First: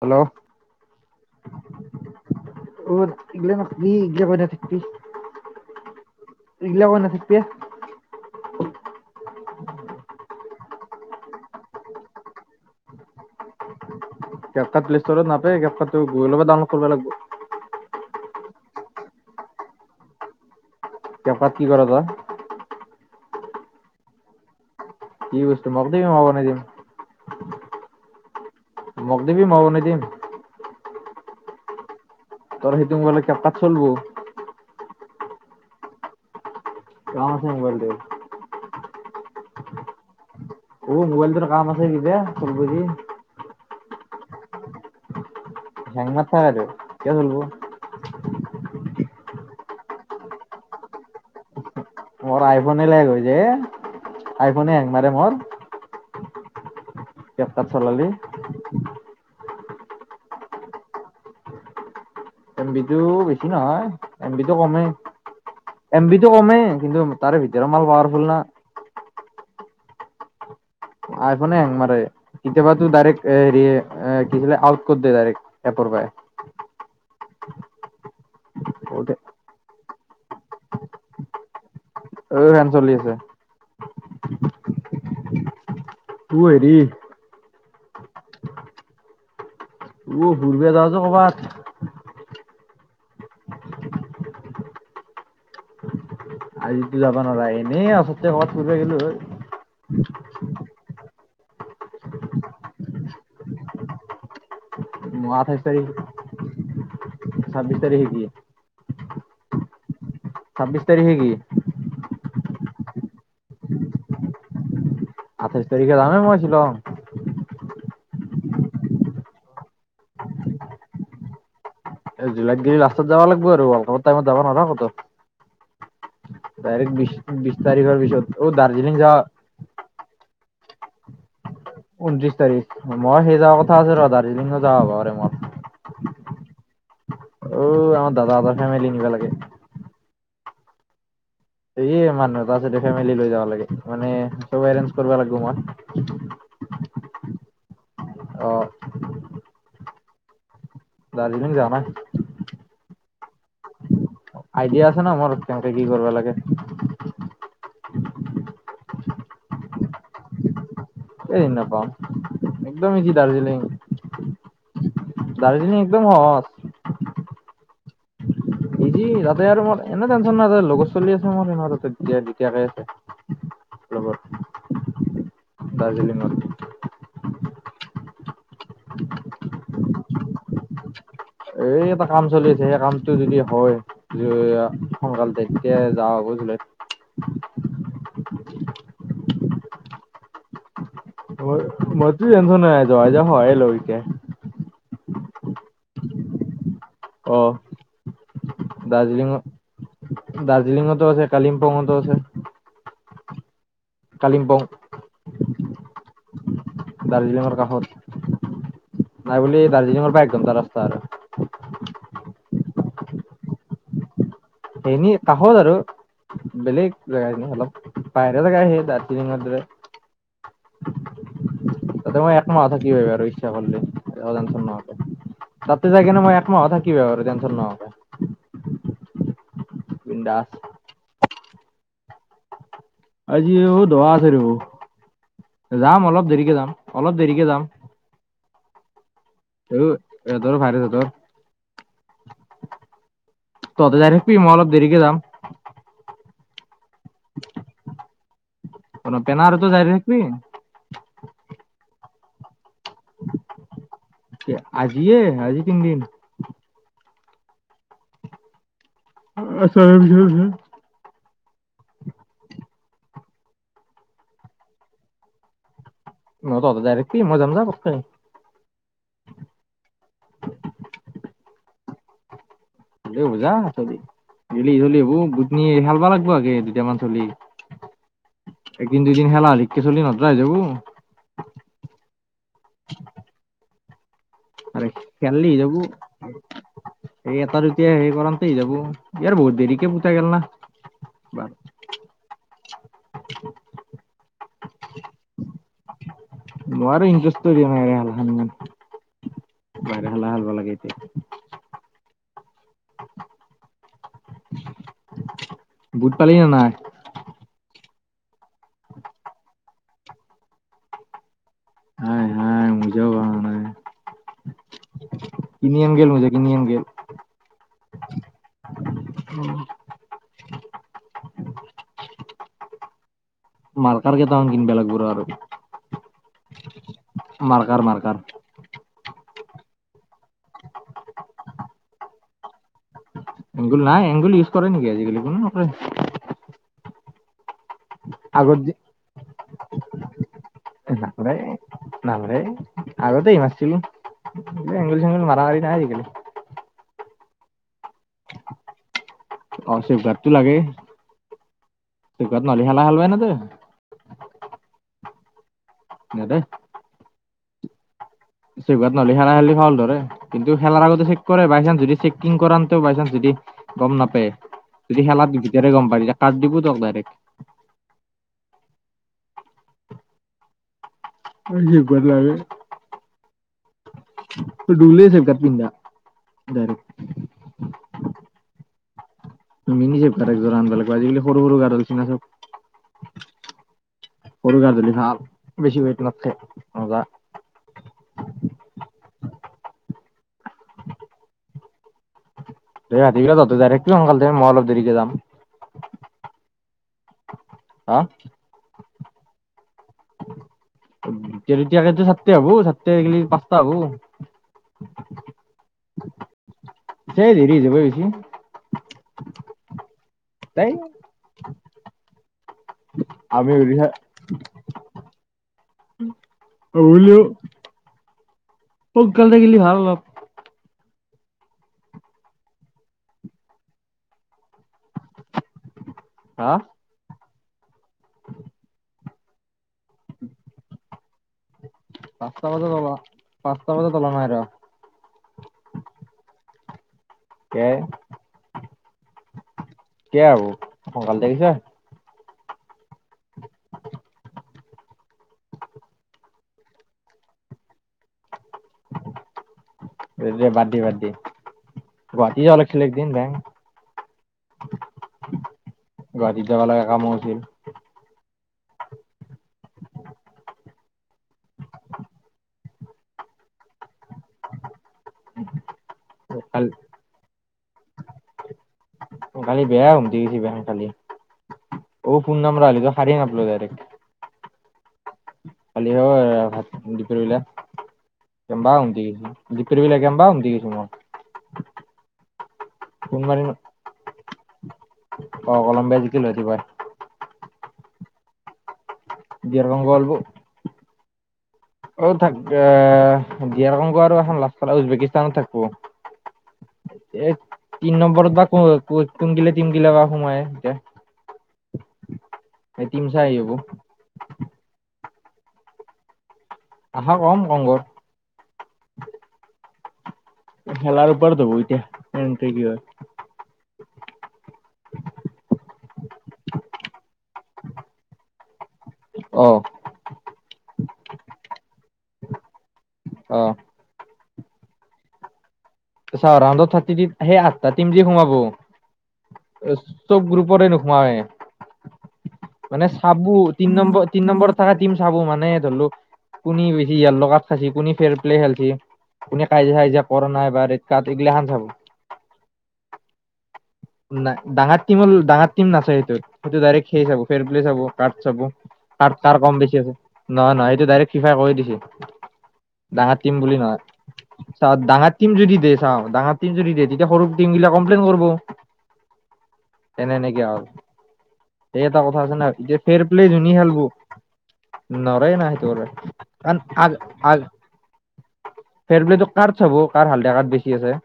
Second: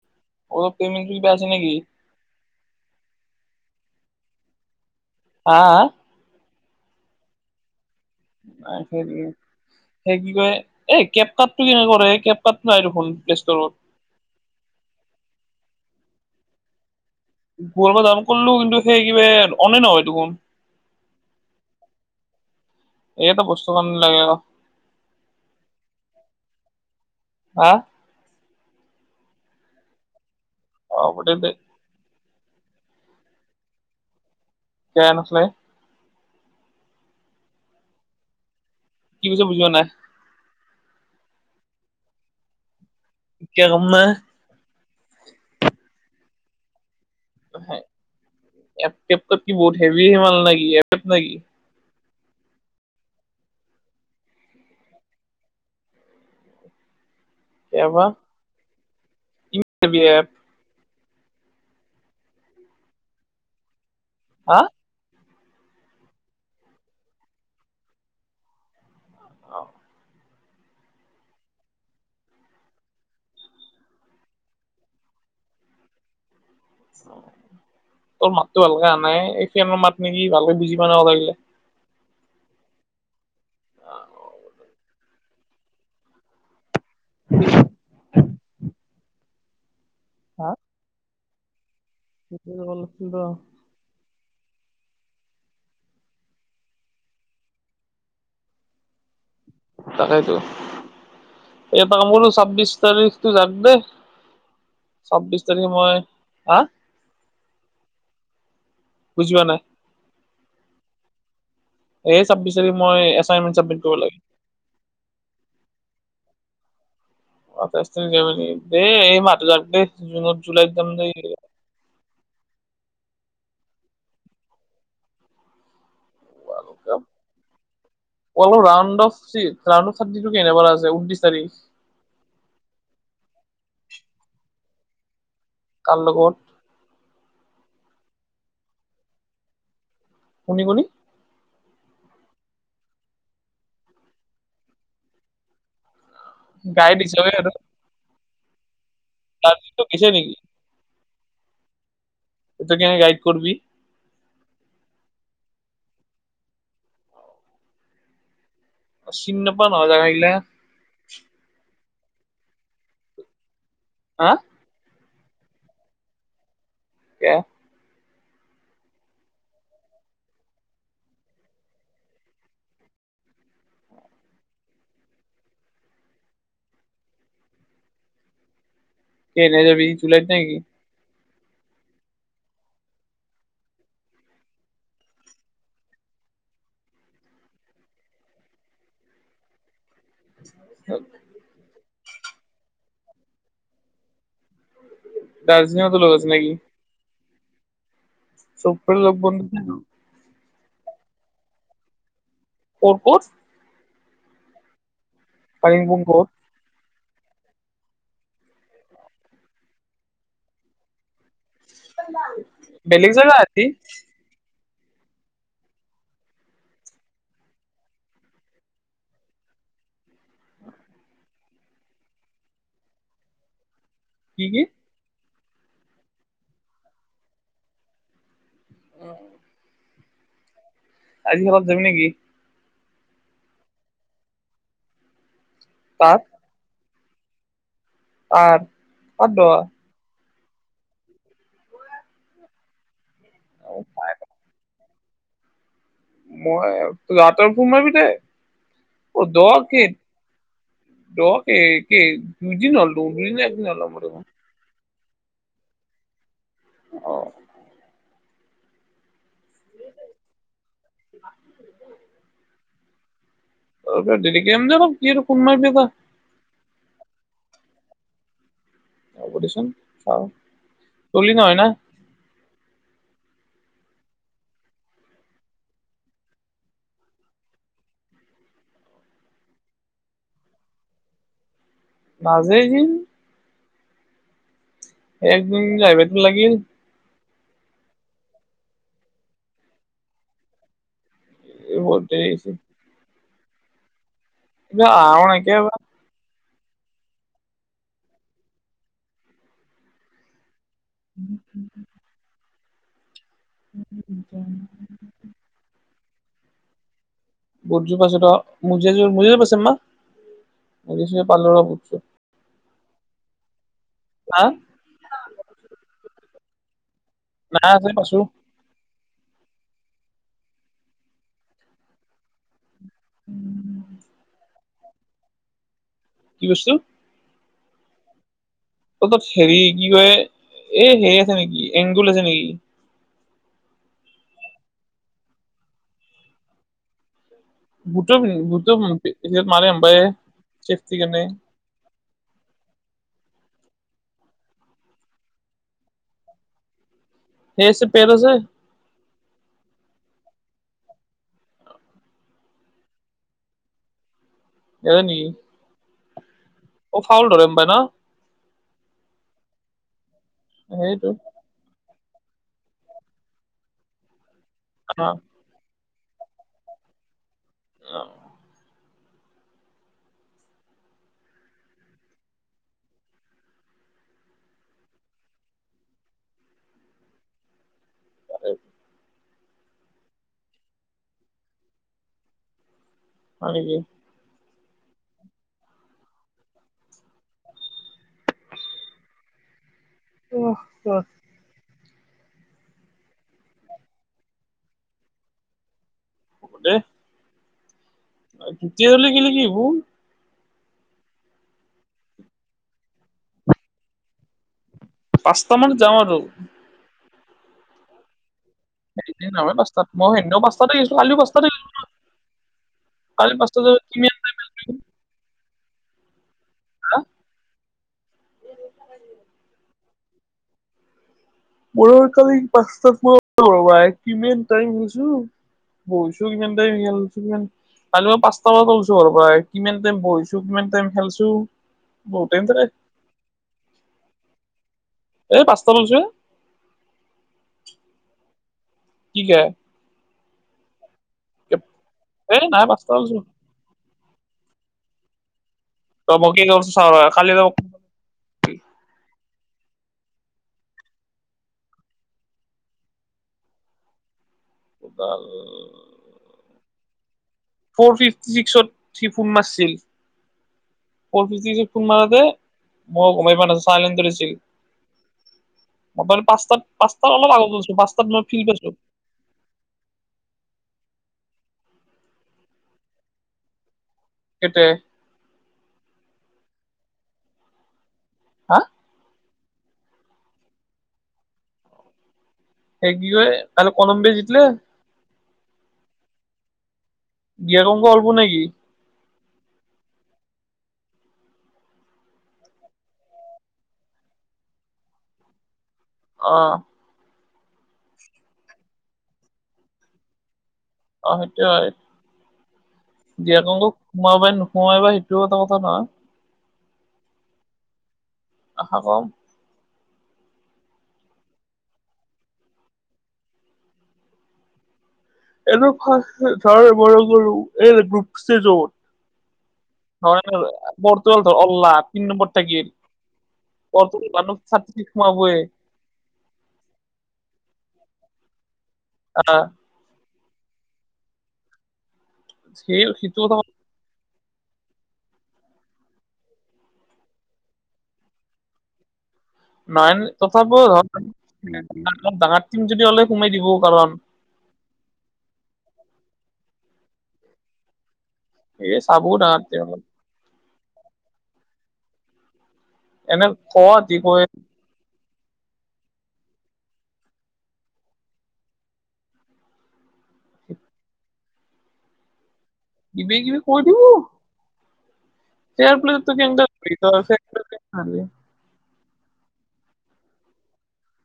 Hello অ' পেমেন্টো কিবা আছে নেকি? [unintelligible] হা - হা এইগলা কৈ নাথাকবিয়ে। [unintelligible] সেই কি কয় এই কেপকাটটো কেনেকে কৰে এ কেপকাটটো নাই দেখোন প্লে ষ্টৰত? কেপ কাট প্লে ষ্টোৰত নাপায় কেপকাটটো গুগলৰ পৰা ডাউনলোড কৰবা লাগব। গুগলৰ পৰা ডাউনলোড কল্লো কিন্তু সেই কিবা এ অনে নহয় দেখোন। কেপকাট কি কৰা তই? এই এটা বস্তুৰ কাৰনে লাগে ৰ। কি বস্তু? মক দিবি, মই বনে দিম। হা? মক দিবি, মই বনে দিম। অ, হব দিম দে। তৰ সেইটো মবাইলত কেপকাট চলব? কিয়া নছলে? [unintelligible] মোবাইলটো। কি কৈছা বুজি পৱা নাই। অ' মোবাইলটোৰ কাম আছে কিবা? চলব যি। কিয়া কাম নাই? হেং মাৰ থাকেটো কিয় চলব? কেপটপ কি বহুত হেভি হে মাল নে কি এপ নেকি [unintelligible] মোৰ আইফোনে লেল হৈছে, আইফোনে হেং মাৰে মৰ। কেপকাত চলালি। [unintelligible] বি এপ এমবিটো বেছি নহয়, এম বিটো হা কমেই। এমবিটো কমেই, কিন্তু তাৰে ভিতৰৰ মাল পাৱাৰফুল না। আইফোনে হেং মাৰে। কেতিয়াবাটো ডাইৰেক্ট এ হেৰি এ কি বোলে আউট কৰ দিয়ে এপৰ পা হয়। তোৰ মাতটো ভালকে আহা নাই অ এ। এই ফেনৰ মাত নেকি ভালকে বুজি পোৱা নাই কথাবিলাক। অ ফেন চলি আছে। অ হেৰি [inaudible] উম ঘুৰবে যাওঁ য কবাত। কিন্তু অলপ কিবা আজিতো যাবা নৰা এ। এনেই অচৰতে কবাত ফুৰবা গেলো হয়। তাকেইটো। এটা কাম কৰোঁ ছাব্বিছ তাৰিখটো যাক দে। মই চাব্বিছ আঠাইছ তাৰিখে তাৰিখ মই, হা? ছাব্বিছ তাৰিখে কি বুজি পা নাই। ছাব্বিছ তাৰিখে কি? ছাব্বিছ তাৰিখে মই এছাইনমেণ্ট চাবমিত কৰিব লাগে। আঠাইছ তাৰিখে যামে মই ছিলং। [unintelligible] দেই এই মাহটো যাওঁক দে। জুনত জুলাইৰ যাম দে [unintelligible] এ জুলাইত গেলি লাষ্টত যাব লাগব আৰু [unintelligible] টাইমত যাব নোৱাৰা কতো। ডাইৰেক্ট বিশ অলপ বিশ তাৰিখৰ [unintelligible] পিছত অ দাৰ্জিলিং কেনেবাৰ যাৱা আছে ঊনত্ৰিছ তাৰিখ। ঊনত্ৰিশ তাৰিখ মই, সেই যা কথা আছে ৰ। দাৰ্জিলিঙো যাব হ'ব পাৰে মৰ। কাৰ লগত অ আমাৰ দাদা এটাৰ ফেমিলি নিবা লাগে। কোনি-কোনি? সেইয়ে মানুহ এটা আছে দে ফেমিলি লৈ যাবা লাগে। মানে চব এৰেঞ্জ কৰবা লাগব মই। গাই দিছত্ৰইত আৰু। অঁ। তাটো টো গেছে নেকি? দাৰ্জিলিং যও নাই। এইটো কেনে গাইড কৰবি? আইডিয়া আছে ন মোৰ কেনেকে কি কৰিব লাগে । অ চিনি নাপোৱা নহয় জেগাবিলাক । এই নাপাওঁ একদমেই কি দাৰ্জিলিং । হা! দাৰ্জিলিং একদম সহজ । কি? ইজি তাতে আৰু মোৰ এনে টেনশ্যন নাই তাতে লগত চলি আছে মোৰ তাতৈয়াকে আছে । ববৰ দাৰ্জিলিং ন। কেনে যাবি জুলাইত নেকি? এই এটা কাম চলি আছে সেই কামটো যদি হয় সোনকালে তেতিয়া যাওঁ । [unintelligible] অ [unintelligible] বু এধ নে যোৱা যায়ওঁ হয় ল কে [unintelligible] দাৰ্জিলিঙতো লোক আছে নেকি? অ চব ফৰে লগ দাৰ্জিলিঙত বধ ন দাৰ্জিলিঙতো আছে কালিম্পঙতো আছে। ক'ত--ক'ত কালিম্পং পালিং পংক। দাৰ্জিলিঙৰ কাষত নাই বুলি দাৰ্জিলিঙৰ বাইক ঘণ্টা ৰাস্তা আৰু। বেলেগ জাব আতি। এনি তাহ'দ আৰু। বেলেগ জেগা অলপ বাহৰে জেগা আহেই দাৰ্জিলিঙৰ দৰে। ততে মই এক মাহ থাকিব আৰু ইচ্ছা কৰিলে কি কি । তাতে যায় কিনে মই একমাহত থাকিবি আৰু টেনশ্যন নহকে। আহ [inaudible] বি দাস আজিৰ ঘৰত জাবি নেকি? আজি অ দোৱা আছে বু যাম অলপ দেৰিকে যাম অলপ দেৰিকে যাম। আৰু প দোৱা এ তৰ ভাৰ থত তহতে যাই থাকিবি মই অলপ দেৰিকে যাম। মই যাওঁতে সোমাবি দে। পেনাৰতো দহক যাই থাকিবি দহক [unintelligible] দুইদিন হ'ল দুদিন একদিন হল ম দেম। আজিয়ে আজি তিনিদিন। অ আচ্ছা। দৰিক আম দে কি কোন মাৰ পা নহত ডাইৰেক্ট মজামম যা প হ'ব দেচোন চাওঁ চলি নহয় না হবু যা চলি গেলি চলি হব গুটনী খেলবা লাগিব আগে দুটামান চলি [unintelligible] এদিন দুদিন খেলা লিককে চলি নতই যাবু নাযায় যি আৰে কেলি একদিন যাবো। আহিবাতো লাগিল এই এটা দুতিয়া হেই কৰাতে স যাব ইয়াৰ বহুত দেৰিকে পোতা গল না। এইবাৰ এইবতে । [inaudible] এ নকে বা [unintelligible] নোৱাৰো ইটাৰেষ্ট দিয় বাহালমান বাহ হাল হালব লাগে এতিয়া। উম উম উম। উম। বুট পালি ন নাই। বধযোৰ পাছত অ মজিয় মজি য পাইছে মা মজ । পালো ৰহ হাই হাই মোজাও পাৱা নাই হা কিনি এং গেল মুজে কিন এং গেল। কা আছে কৈছো। উম। উম । মাৰ্কাৰ গেটা কিনব লাগব আৰু - কি কৈছে। Marker marker. অ তাত হেৰি কি কয় এই হেৰি আছে নেকি এংগুল আছে নেকি? এংগুল নাই এংগুল ইউজ কৰে নেকি আজিকালি কোনো নকৰে। বুট মাৰে এম্পাই। নালৰে নালৰে আগতে মাইছিলো। এংলি চেং মৰা মাৰ নাই আজিকালি। সেই চোত তেল আছে। অশেফ ঘাটতটো লাগে। ত কত নহ'লে হেলা হেল হয়াই ন ত। হয় নেকি? ন দে। অ ফাউল ধৰেম পাই ন। নহলে খেলা খেলি ভাল ধৰে কিন্তু খেলাৰ আগতেো সেইটো চেিক কৰে বাই চান্স যদি চেক কৰে। কৰাটো বাই চান্স যদি গম নাপায় যদি অ খেলাত ভিতৰে গম পাই। কাত দিব দক ডাইৰেক্ট। অ অ দিব লাগে। ডলেছেকাৰ পিন্ধা ডাইৰেক। [unintelligible] মিনিছে গা একয আন্ধিব লাগিব আজিকালি সৰু সৰু গাডালচিনা চব। হয় নেকি? সৰু গাজুলি ভাল বেছি ৱেত নাথকে ৰজা। [unintelligible] [unintelligible] [unintelligible] ৰাতিবাই সোনকাল দে মই অলপ দেৰিকে যাম। দে। হা। তেতিয়া হ'লে গেলি কি হবো- তিয়াতিয়া চাতটে হব চাতটে পাঁচটা হব। পাঁচটা মান যাম আৰু। সেই দেৰি হৈ যাব বেছি। সেই নহয় পাঁচটাত মই সেও তাই পাঁচটাতে আহিছো ছোৱালীও পাঁচটাতে। কাল আমি পাঁচটা বজাত উৰিষা কি মেল মাৰি গল। [unintelligible] কত গালে গে ভাল হব। মৰ কালি পাঁচটাত মা কিমান টাইম হৈছো। বৈছো হা কিমান কালি পাঁচটা বজাত আহিছো ঘৰৰ পৰাই। কিমান টাইম বহিছো কিমান টাইম খেলছো। বহুত টাইম পাঁচটা থাকে বজাত পাঁচটা বজাত ওলোৱা নাই ৰ। এই পাঁচটা শুইছো এ [unintelligible] কে [unintelligible] কি কে? কীয়া হব সোনকালে গৈছা [unintelligible] এই নাই পাঁচটা গৈছোঁ। ৰ কালি [unintelligible] [unintelligible] বাদ দি বাদ দি গুৱাহাটী জাব লাগছিলে বেং। উদাল [inaudible] যাবা লাগা কামো আছিল। ফ'ৰ ফিফটি ছিক্সত থিপুণ মাচছিল [unintelligible] [unintelligible] ফোন মাৰতে মই গমাই পা নাছিলো প প কালি আগত [unintelligible] মই ফিল পাইছো। খালি বেয়া হ কিছি বে খালি অ ফোনন নম্বৰ আালি সাৰি নাপল ডাইৰেকট [unintelligible] এট । কালি হ ভাত দি পেলবা হা কেমা উট । [unintelligible] [unintelligible] সে কি হয় তাললে কলম্ব জিতিলে। অ কলম্বীয়া জিকিল ৰাতিপুৱাই । বিয়াকংক অল্প নেকি? [unintelligible] গীৰকং গলব [unintelligible] অ থাক দিয়াকংক আৰু এখন লাষ্টাল উজবেকিস্তানত থাকিবো [unintelligible] আহ । এই তিন নম্বৰত বা ক কুমকিলে তিমগিলে বা সোমাই । [unintelligible] অ সেইটো । এই টিম চাই দি আৰ আহিব কন্নগো সোমাবাই নোসোমাই বাা সেইটোও এটা কথা নহয় । আহা কম কংগৰ । আশা কম । খেলৰ উপৰত হব এতিয়া [unintelligible] এনে ধৰ বৰ গৰু এই ব্ৰুপ যত অ [unintelligible] ন বৰ্তাল ধ অল্লাহ তি নম্বৰ থাকি [unintelligible] অ অতন মানুহ ছাত্ৰী হো এ । [unintelligible] ৰাউডত থাৰ্টি সেই আঠটা টিম দি সোমাব । আহ । ছব গ্ৰুপৰে নোসোমই সেই মানে সেইটো চাব কথা তিন নম্বৰ তিন নম্বৰ থকা চাবো মানে ধৰিলও কুনি বেছি ইাত খাইছ কুনি ফেৰ প্লে খেলছে । [unintelligible] কোনে কাজিয়া সজীয়া কৰা নাই বা ৰী অপ ডাঙৰ টিম যদি অ'লে সোমাই দিব ন নাই ডাঙৰ টিম ডাঙৰ টিম নচছে সেইটোত সেইটো ডাইৰেক্ট খে চাব ফেৰ পল্লে চাব । [unintelligible] কাৰ্ড চাব এই চাবো ডাঙৰ কাৰ টিম কম বেছি অলপ আছে নহয় নহয় এইটো ডাইৰেক্ সিফাই কৈ দিছে । ডাঙা এনে টীম বুলি নহয় কয় কি কয় চ ডাঙা টিম যদি দিয়ে চা ডাঙৰ টিম যদি দিয়ে তেতিয়া সৰু টিম বিলাক কমপ্লেইন কৰিব । এনেই নে কি আও, এই এটা কথা আছে ন । যে ফেৰ কিবি প্লে কিবি ধুনি কৈ খেলব দিব । নৰায় না ফেয়াৰ সেইটো প্লেটো কেনেকে আৰ ধৰি আগ তই আগ ফেয়াৰ [unintelligible] প্লে ফেয়ৰ প্লয়ে কাৰ চাব কাৰ হাল্দা কাত বেছি আছে ।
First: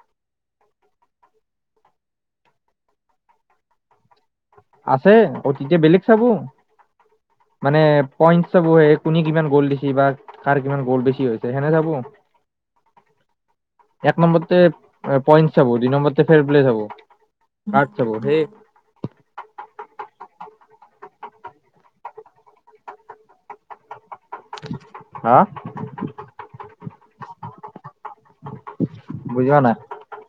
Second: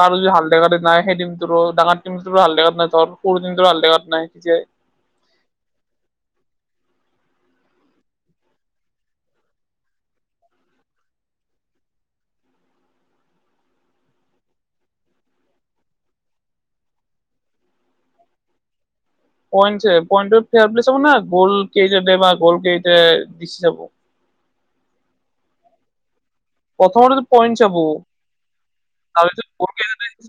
কাৰ যদি হালদ নাই সেই দিনটোৰো ডাঙৰ তিমটোৰো হালদিয়া কাৰ্ড নাই ত সৰু দিনটো হালদিয়া কাৰ্ড নাই তেতিয়া আছে অতিতিয়া বেলেগ চাব । মানে পইণ্ট চব স কোনে কিমান গ'ল দেখি বা কাৰ কিমান গ'ল বেছি হৈছে হেনে চাব । এক নম্বৰতে পইন্ট চাব দুই নম্বৰতে ফেৰ প্লে চাব । কাতছ বৌ হেই । পইট পইণ্টত ফে বুলি চাব না গল কেইটা দে বা গল কেইট দি যাব । হা প্ৰথম পইণ্ট চাব বুজি পোৱা নাই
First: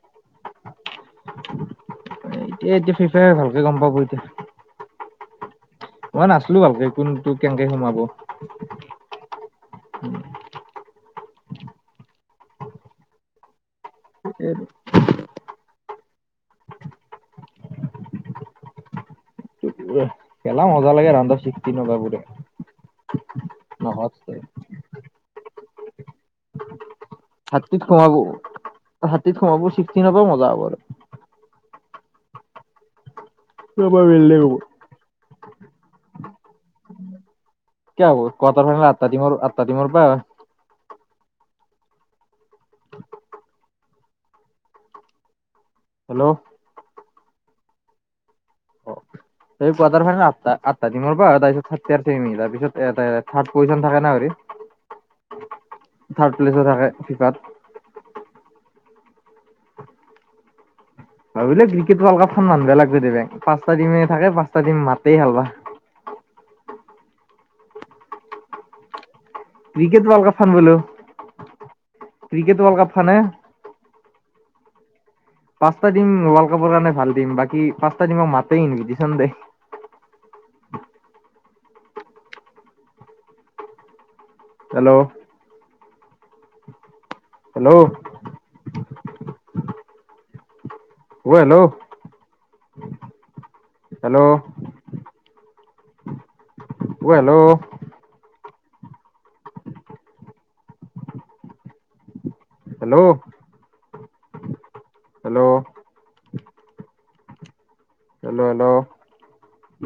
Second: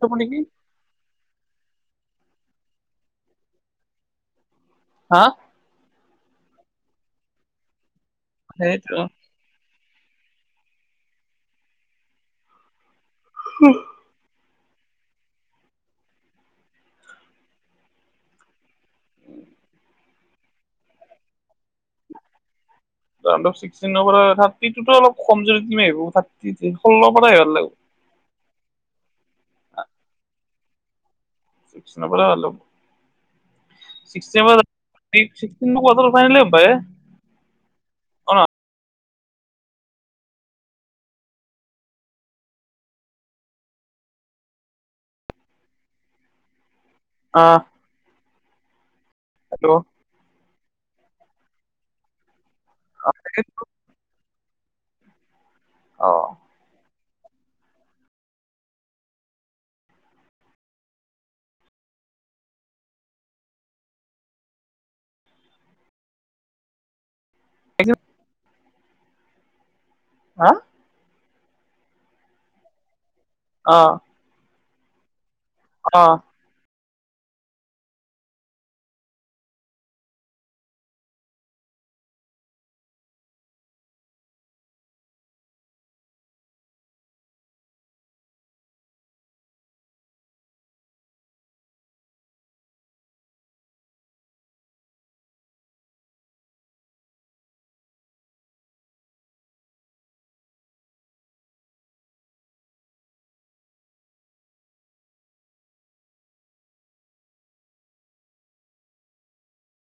ত নেকি । এ এতিয়া ফিফাই ভালকে গম পাব এতিয়া । অ মই নাছিলো ভালকে কোন তোক কেনেকে সোমাব । সেইটো। হ এইটো খেলা মজা লাগে ৰন্ধা শিক নজাবোৰে । [unintelligible] হাতীত সোমাবোৰ চিকষতিন পৰাই মজা হ'ব আৰু চিকষতিনৰ পৰাই ভাল হ পুৰা বেলেগ হ'ব ল [unintelligible] কিয় হোৱা ক্টাৰ ফাইনেল আঠটা দিম আঠটা দিমৰ পৰা। হেল্ল' অহ অ কোৱাটাৰ ফাইনেল আঠটা আঠটা দিনৰৰ পৰা তাৰপিছত আৰু চেমি তাৰপিছত এটা থাৰ্ড পজিচন থাকে না হৰি থাৰ্ড প্লেছে থাকে ফিফাত- ভাবিলে ক্ৰিকেট ৱৰ্ল কাপ মানুহে লাগ পাঁচটা টিমে থাকে পাঁচটা টিম মাতে হালবা। [unintelligible] এ ক্ৰিকেট ৱাৰ্ল্ড কাপ হা ফান বোলো ক্ৰিকেট ৱৰ্ল্ড কাপ ফানে। অ পাচটা টম অ' ৱাৰ্ল্ড কাপৰ কাৰনে- ভাল দিম বাকী পাঁচ্তটা টিমক মাতেই নেকুজিছ দেই হেল্ল' হেল্ল' উ হেল্ল' হেল্ল' অ hello hello hello hello hello '